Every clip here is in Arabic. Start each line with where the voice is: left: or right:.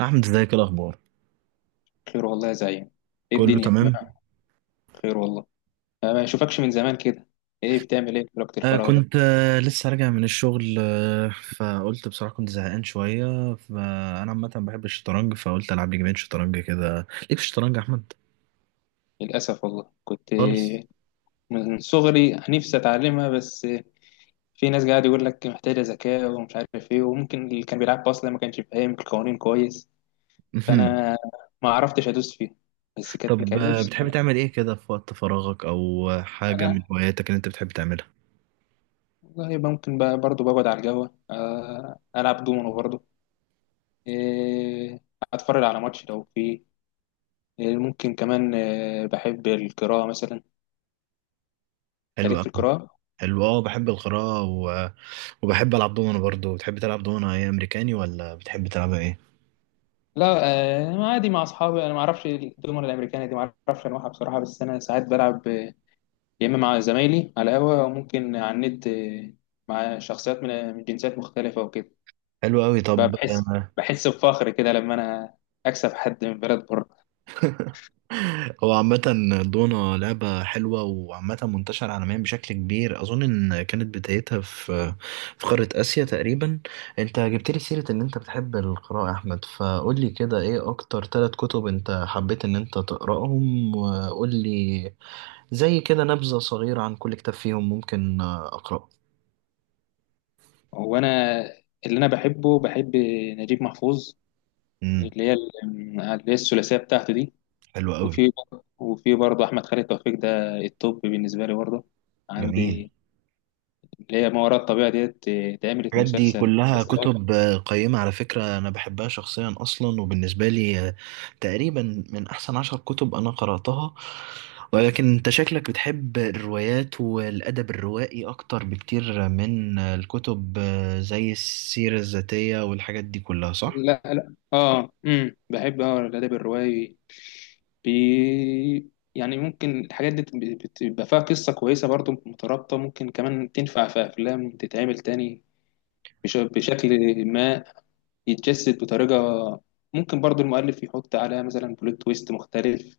right: أحمد ازيك؟ إيه الأخبار؟
left: خير والله يا زعيم. ايه
right: كله
left: الدنيا ما-
right: تمام؟
left: خير والله. ما اشوفكش من زمان كده. ايه بتعمل ايه في وقت الفراغ ده؟
right: كنت لسه راجع من الشغل. فقلت بصراحة كنت زهقان شوية، فأنا عامة بحب الشطرنج، فقلت ألعب لي جيمين شطرنج كده. ليك في الشطرنج يا أحمد؟
left: للاسف والله، كنت
right: خالص؟
left: من صغري نفسي اتعلمها، بس في ناس قاعد يقول لك محتاجه ذكاء ومش عارف ايه، وممكن اللي كان بيلعب اصلا ما كانش فاهم القوانين كويس.
right: مهم.
left: فانا ما عرفتش ادوس فيها، بس كانت
right: طب
left: كان نفسي.
right: بتحب تعمل إيه كده في وقت فراغك، أو حاجة من
left: انا
right: هواياتك اللي أنت بتحب تعملها؟
left: والله يبقى ممكن بقى برضه بقعد على القهوه، العب دومينو برضه. إيه، اتفرج على ماتش لو فيه. ممكن كمان، بحب القراءة مثلا.
right: حلو
left: تاريخ في
right: أوي.
left: القراءة.
right: حلو. أه بحب القراءة وبحب ألعب دومنة برضه. بتحب تلعب دومنة إيه، أمريكاني ولا بتحب تلعبها إيه؟
left: لا، عادي مع أصحابي. أنا ما أعرفش الدومنة الأمريكانية دي، ما أعرفش أنواعها بصراحة، بس أنا ساعات بلعب، يا إما مع زمايلي على القهوة أو ممكن على النت، مع شخصيات من من جنسيات مختلفة وكده.
right: حلو أوي.
left: بقى
right: طب
left: بحس بفخر كده لما أنا أكسب حد من بلد بره.
right: هو عامة دونا لعبة حلوة، وعامة منتشرة عالميا بشكل كبير. أظن إن كانت بدايتها في قارة آسيا تقريبا. أنت جبت لي سيرة إن أنت بتحب القراءة يا أحمد، فقول لي كده إيه أكتر ثلاث كتب أنت حبيت إن أنت تقرأهم، وقول لي زي كده نبذة صغيرة عن كل كتاب فيهم ممكن أقرأه.
left: وأنا اللي أنا بحبه، بحب نجيب محفوظ،
right: امم
left: اللي هي ال- اللي هي الثلاثية بتاعته دي.
right: حلو قوي.
left: وفي وفي برضه احمد خالد توفيق، ده التوب بالنسبه لي برضه
right: جميل.
left: عندي، اللي هي ما وراء الطبيعه ديت، اتعملت
right: الحاجات دي
left: مسلسل
right: كلها
left: بس لو.
right: كتب قيمة على فكرة، أنا بحبها شخصيا أصلا، وبالنسبة لي تقريبا من أحسن عشر كتب أنا قرأتها. ولكن أنت شكلك بتحب الروايات والأدب الروائي أكتر بكتير من الكتب زي السيرة الذاتية والحاجات دي كلها، صح؟
left: لا لا، بحب الادب الروائي. يعني ممكن الحاجات دي بتبقى فيها قصه كويسه برضه مترابطه، ممكن كمان تنفع في افلام تتعمل تاني بشكل ما يتجسد بطريقه. ممكن برضه المؤلف يحط عليها مثلا بلوت تويست مختلف.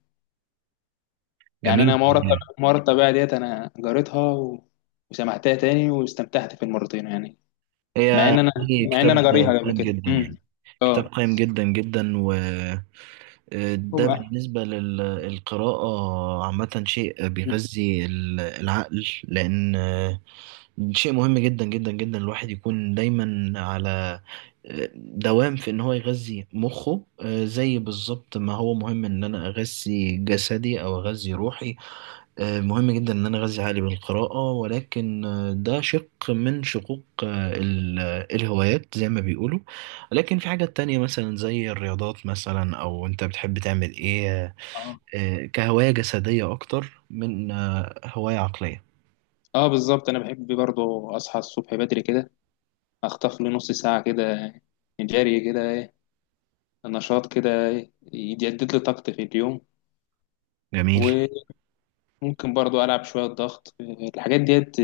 left: يعني
right: جميل.
left: انا مره الطبيعه ديت انا جريتها وسمعتها تاني واستمتعت في المرتين يعني. مع
right: هي
left: ان انا
right: هي
left: مع ان
right: كتاب
left: انا جاريها قبل
right: قيم
left: كده.
right: جدا يعني، كتاب
left: اه
right: قيم جدا جدا. ده
left: وبقى.
right: بالنسبة للقراءة عامة، شيء بيغذي العقل، لأن شيء مهم جدا جدا جدا الواحد يكون دايما على دوام في ان هو يغذي مخه، زي بالظبط ما هو مهم ان انا اغذي جسدي او اغذي روحي. مهم جدا ان انا اغذي عقلي بالقراءة، ولكن ده شق من شقوق الهوايات زي ما بيقولوا. لكن في حاجات تانية مثلا زي الرياضات مثلا، او انت بتحب تعمل ايه
left: اه
right: كهواية جسدية اكتر من هواية عقلية.
left: بالظبط، انا بحب برضو اصحى الصبح بدري كده، اخطف لي نص ساعه كده، جري كده، نشاط كده، يجدد لي طاقتي في اليوم.
right: جميل.
left: وممكن برضو العب شويه ضغط، الحاجات ديت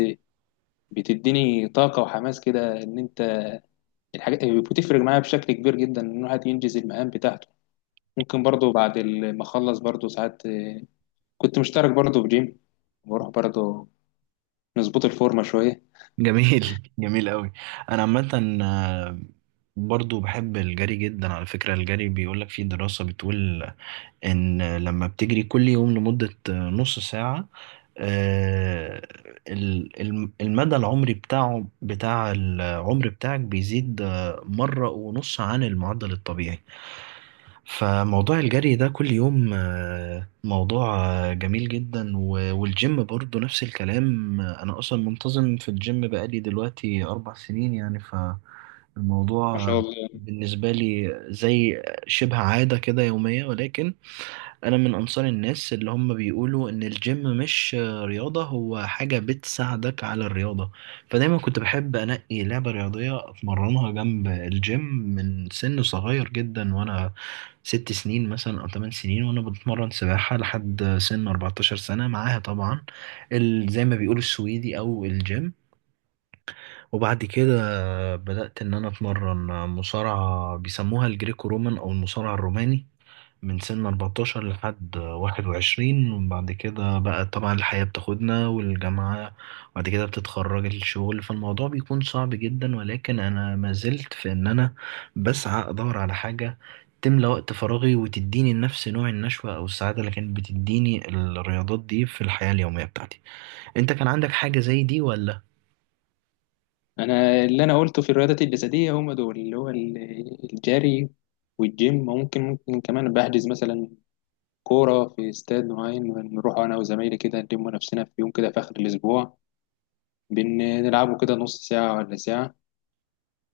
left: بتديني طاقه وحماس كده، ان انت الحاجات بتفرق معايا بشكل كبير جدا ان الواحد ينجز المهام بتاعته. ممكن برضو بعد ما اخلص برضو ساعات، كنت مشترك برضو في جيم، بروح برضو نظبط الفورمه شويه.
right: جميل جميل قوي. انا عامه برضو بحب الجري جدا على فكره. الجري بيقولك في دراسه بتقول ان لما بتجري كل يوم لمده نص ساعه، آه، المدى العمري بتاعه، بتاع العمر بتاعك، بيزيد مره ونص عن المعدل الطبيعي. فموضوع الجري ده كل يوم موضوع جميل جدا. والجيم برضو نفس الكلام. أنا أصلا منتظم في الجيم بقالي دلوقتي 4 سنين يعني،
left: ما
right: فالموضوع
left: شاء الله.
right: بالنسبة لي زي شبه عادة كده يومية. ولكن انا من انصار الناس اللي هم بيقولوا ان الجيم مش رياضة، هو حاجة بتساعدك على الرياضة. فدايما كنت بحب انقي لعبة رياضية اتمرنها جنب الجيم من سن صغير جدا، وانا 6 سنين مثلا او 8 سنين وانا بتمرن سباحة لحد سن 14 سنة، معاها طبعا زي ما بيقولوا السويدي او الجيم. وبعد كده بدأت ان انا اتمرن مصارعة بيسموها الجريكو رومان او المصارعة الروماني من سن 14 لحد 21. وبعد كده بقى طبعا الحياة بتاخدنا، والجامعة، وبعد كده بتتخرج الشغل، فالموضوع بيكون صعب جدا. ولكن أنا ما زلت في إن أنا بسعى أدور على حاجة تملى وقت فراغي، وتديني نفس نوع النشوة أو السعادة اللي كانت بتديني الرياضات دي في الحياة اليومية بتاعتي. أنت كان عندك حاجة زي دي ولا؟
left: انا اللي انا قلته في الرياضات الجسديه هم دول، اللي هو الجري والجيم. ممكن كمان بحجز مثلا كوره في استاد معين، نروح انا وزمايلي كده نلم نفسنا في يوم كده في اخر الاسبوع، بنلعبه كده نص ساعه ولا ساعه،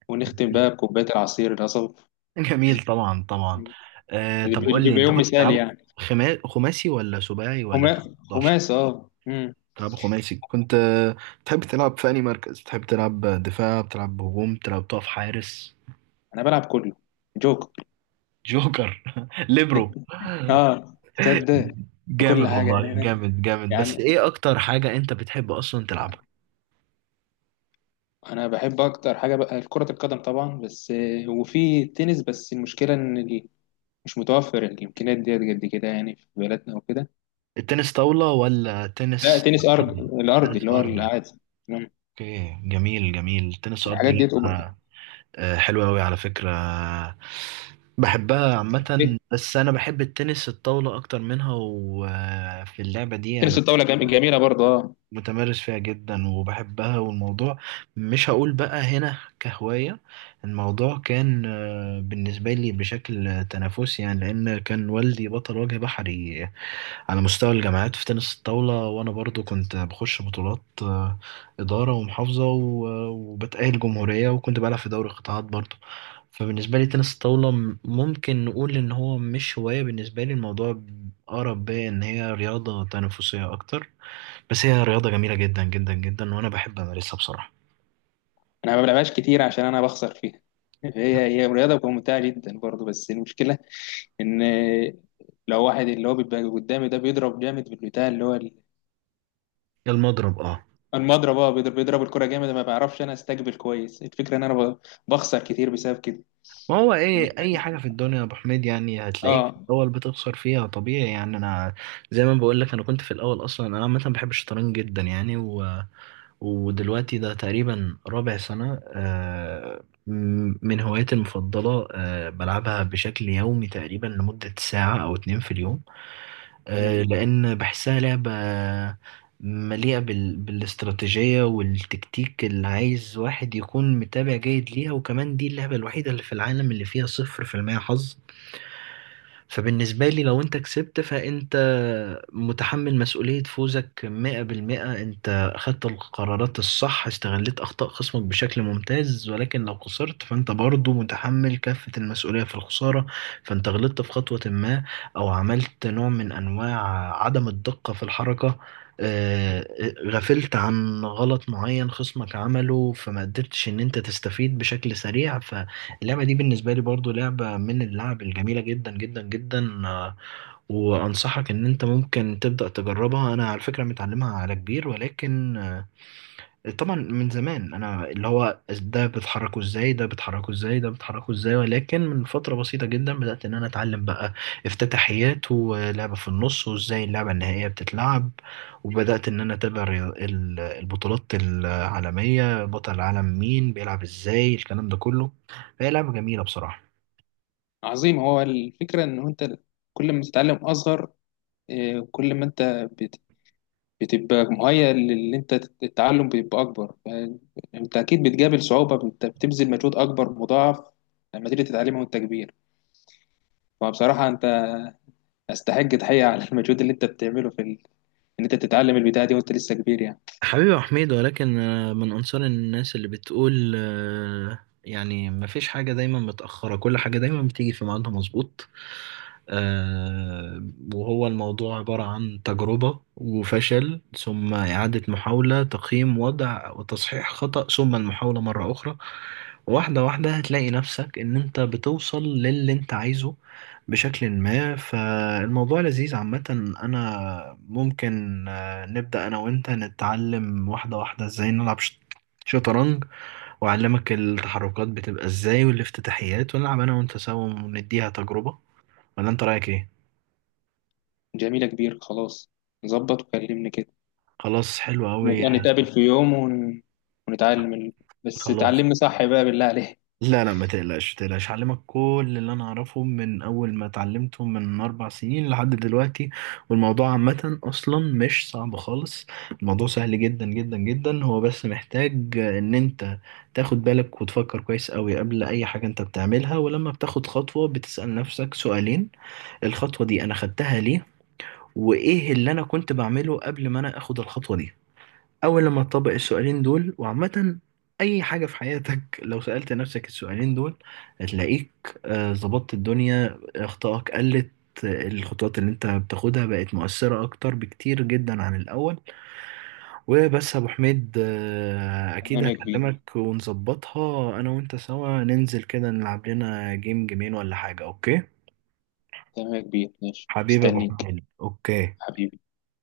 left: ونختم بقى بكوبايه العصير القصب.
right: جميل. طبعا طبعا. آه طب
left: بيبقى
right: قول لي،
left: بيبقى
right: أنت
left: يوم
right: كنت
left: مثالي
right: بتلعب
left: يعني.
right: خماسي ولا سباعي ولا بتلعب 11؟
left: خماس،
right: تلعب خماسي. كنت تحب تلعب في أي مركز؟ بتحب تلعب دفاع، بتلعب هجوم، بتلعب تقف حارس؟
left: انا بلعب كله، جوكر.
right: جوكر ليبرو.
left: اه تصدق. في كل
right: جامد
left: حاجه يعني
right: والله،
left: انا،
right: جامد جامد. بس
left: يعني
right: ايه اكتر حاجة انت بتحب اصلا تلعبها؟
left: انا بحب اكتر حاجه بقى كره القدم طبعا، بس، وفي تنس، بس المشكله ان مش متوفر الامكانيات ديت قد كده يعني في بلدنا وكده.
right: التنس طاولة ولا
left: لا،
right: تنس
left: تنس
right: ارضي؟
left: الارضي
right: تنس
left: اللي هو
right: ارضي.
left: العادي. تمام.
right: اوكي جميل. جميل التنس الارضي،
left: الحاجات ديت أم-
right: لعبة حلوة اوي على فكرة، بحبها عامة. بس انا بحب التنس الطاولة اكتر منها، وفي اللعبة دي
left: تنس
right: انا
left: الطاوله جميله برضه، اه.
right: متمرس فيها جدا وبحبها. والموضوع مش هقول بقى هنا كهواية، الموضوع كان بالنسبة لي بشكل تنافسي يعني، لأن كان والدي بطل وجه بحري على مستوى الجامعات في تنس الطاولة. وأنا برضو كنت بخش بطولات إدارة ومحافظة، وبتأهل جمهورية، وكنت بلعب في دوري قطاعات برضو. فبالنسبة لي تنس الطاولة ممكن نقول إن هو مش هواية بالنسبة لي، الموضوع أقرب بيا إن هي رياضة تنافسية أكتر. بس هي رياضة جميلة جدا جدا جدا، وأنا بحب أمارسها بصراحة.
left: انا ما بلعبهاش كتير عشان انا بخسر فيها هي رياضه ممتعه جدا برضه، بس المشكله ان، لو واحد اللي هو بيبقى قدامي ده بيضرب جامد بالبتاع اللي هو
right: المضرب أه.
left: المضرب. اه، بيضرب الكرة جامد، ما بعرفش انا استقبل كويس. الفكرة ان انا بخسر كتير بسبب كده.
right: ما هو
left: إن-
right: إيه، أي حاجة في الدنيا يا أبو حميد يعني هتلاقيك في
left: اه
right: الأول بتخسر فيها، طبيعي يعني. أنا زي ما بقول لك، أنا كنت في الأول أصلا. أنا عامة بحب الشطرنج جدا يعني، ودلوقتي ده تقريبا رابع سنة من هواياتي المفضلة، بلعبها بشكل يومي تقريبا لمدة ساعة أو اتنين في اليوم،
left: مم.
right: لأن بحسها لعبة مليئة بالاستراتيجية والتكتيك، اللي عايز واحد يكون متابع جيد ليها. وكمان دي اللعبة الوحيدة اللي في العالم اللي فيها صفر في المية حظ. فبالنسبة لي لو انت كسبت، فانت متحمل مسؤولية فوزك 100%، انت اخدت القرارات الصح، استغلت اخطاء خصمك بشكل ممتاز. ولكن لو خسرت فانت برضو متحمل كافة المسؤولية في الخسارة، فانت غلطت في خطوة ما، او عملت نوع من انواع عدم الدقة في الحركة، آه، غفلت عن غلط معين خصمك عمله، فما قدرتش ان انت تستفيد بشكل سريع. ف اللعبة دي بالنسبة لي برضو لعبة من اللعب الجميلة جدا جدا جدا. وأنصحك إن أنت ممكن تبدأ تجربها. أنا على فكرة متعلمها على كبير، ولكن طبعا من زمان أنا اللي هو ده بتحركه إزاي، ده بتحركه إزاي، ده بتحركه إزاي. ولكن من فترة بسيطة جدا بدأت إن أنا أتعلم بقى افتتاحيات، ولعبة في النص، وإزاي اللعبة النهائية بتتلعب. وبدأت إن أنا أتابع البطولات العالمية، بطل العالم مين، بيلعب إزاي، الكلام ده كله. فهي لعبة جميلة بصراحة.
left: عظيم. هو الفكرة ان هو انت كل ما تتعلم اصغر، كل ما انت بت- بتبقى مهيأ، للي انت التعلم بيبقى اكبر. انت اكيد بتقابل صعوبة، انت بتبذل مجهود اكبر مضاعف لما تيجي تتعلمه وانت كبير. فبصراحة انت استحق تحية على المجهود اللي انت بتعمله في ان انت تتعلم البتاعة دي وانت لسه كبير يعني.
right: حبيبي يا حميد. ولكن من أنصار الناس اللي بتقول يعني مفيش حاجة دايما متأخرة، كل حاجة دايما بتيجي في ميعادها مظبوط. آه، وهو الموضوع عبارة عن تجربة وفشل، ثم إعادة محاولة، تقييم وضع، وتصحيح خطأ، ثم المحاولة مرة أخرى. واحدة واحدة هتلاقي نفسك إن أنت بتوصل للي أنت عايزه بشكل ما. فالموضوع لذيذ عامة. أنا ممكن نبدأ أنا وأنت نتعلم واحدة واحدة إزاي نلعب شطرنج، وأعلمك التحركات بتبقى إزاي والافتتاحيات، ونلعب أنا وأنت سوا ونديها تجربة. ولا أنت رأيك إيه؟
left: جميلة كبير، خلاص، ظبط وكلمني كده،
right: خلاص حلو أوي.
left: نبقى نتقابل في يوم ونتعلم بس
right: خلاص.
left: تعلمني صح بقى بالله عليك.
right: لا، ما تقلقش، هعلمك كل اللي انا اعرفه من اول ما اتعلمته من 4 سنين لحد دلوقتي. والموضوع عامة اصلا مش صعب خالص، الموضوع سهل جدا جدا جدا. هو بس محتاج ان انت تاخد بالك وتفكر كويس قوي قبل اي حاجة انت بتعملها. ولما بتاخد خطوة، بتسأل نفسك سؤالين: الخطوة دي انا خدتها ليه، وايه اللي انا كنت بعمله قبل ما انا اخد الخطوة دي. أول لما تطبق السؤالين دول، وعامة أي حاجة في حياتك لو سألت نفسك السؤالين دول، هتلاقيك ظبطت الدنيا، أخطائك قلت، الخطوات اللي أنت بتاخدها بقت مؤثرة أكتر بكتير جدا عن الأول. وبس يا أبو حميد، أكيد
left: تمام يا كبير،
right: هكلمك ونظبطها أنا وأنت سوا، ننزل كده نلعب لنا جيم جيمين ولا حاجة، أوكي؟
left: تمام يا كبير، ماشي
right: حبيبي يا أبو
left: مستنيك.
right: حميد، أوكي.
left: حبيبي.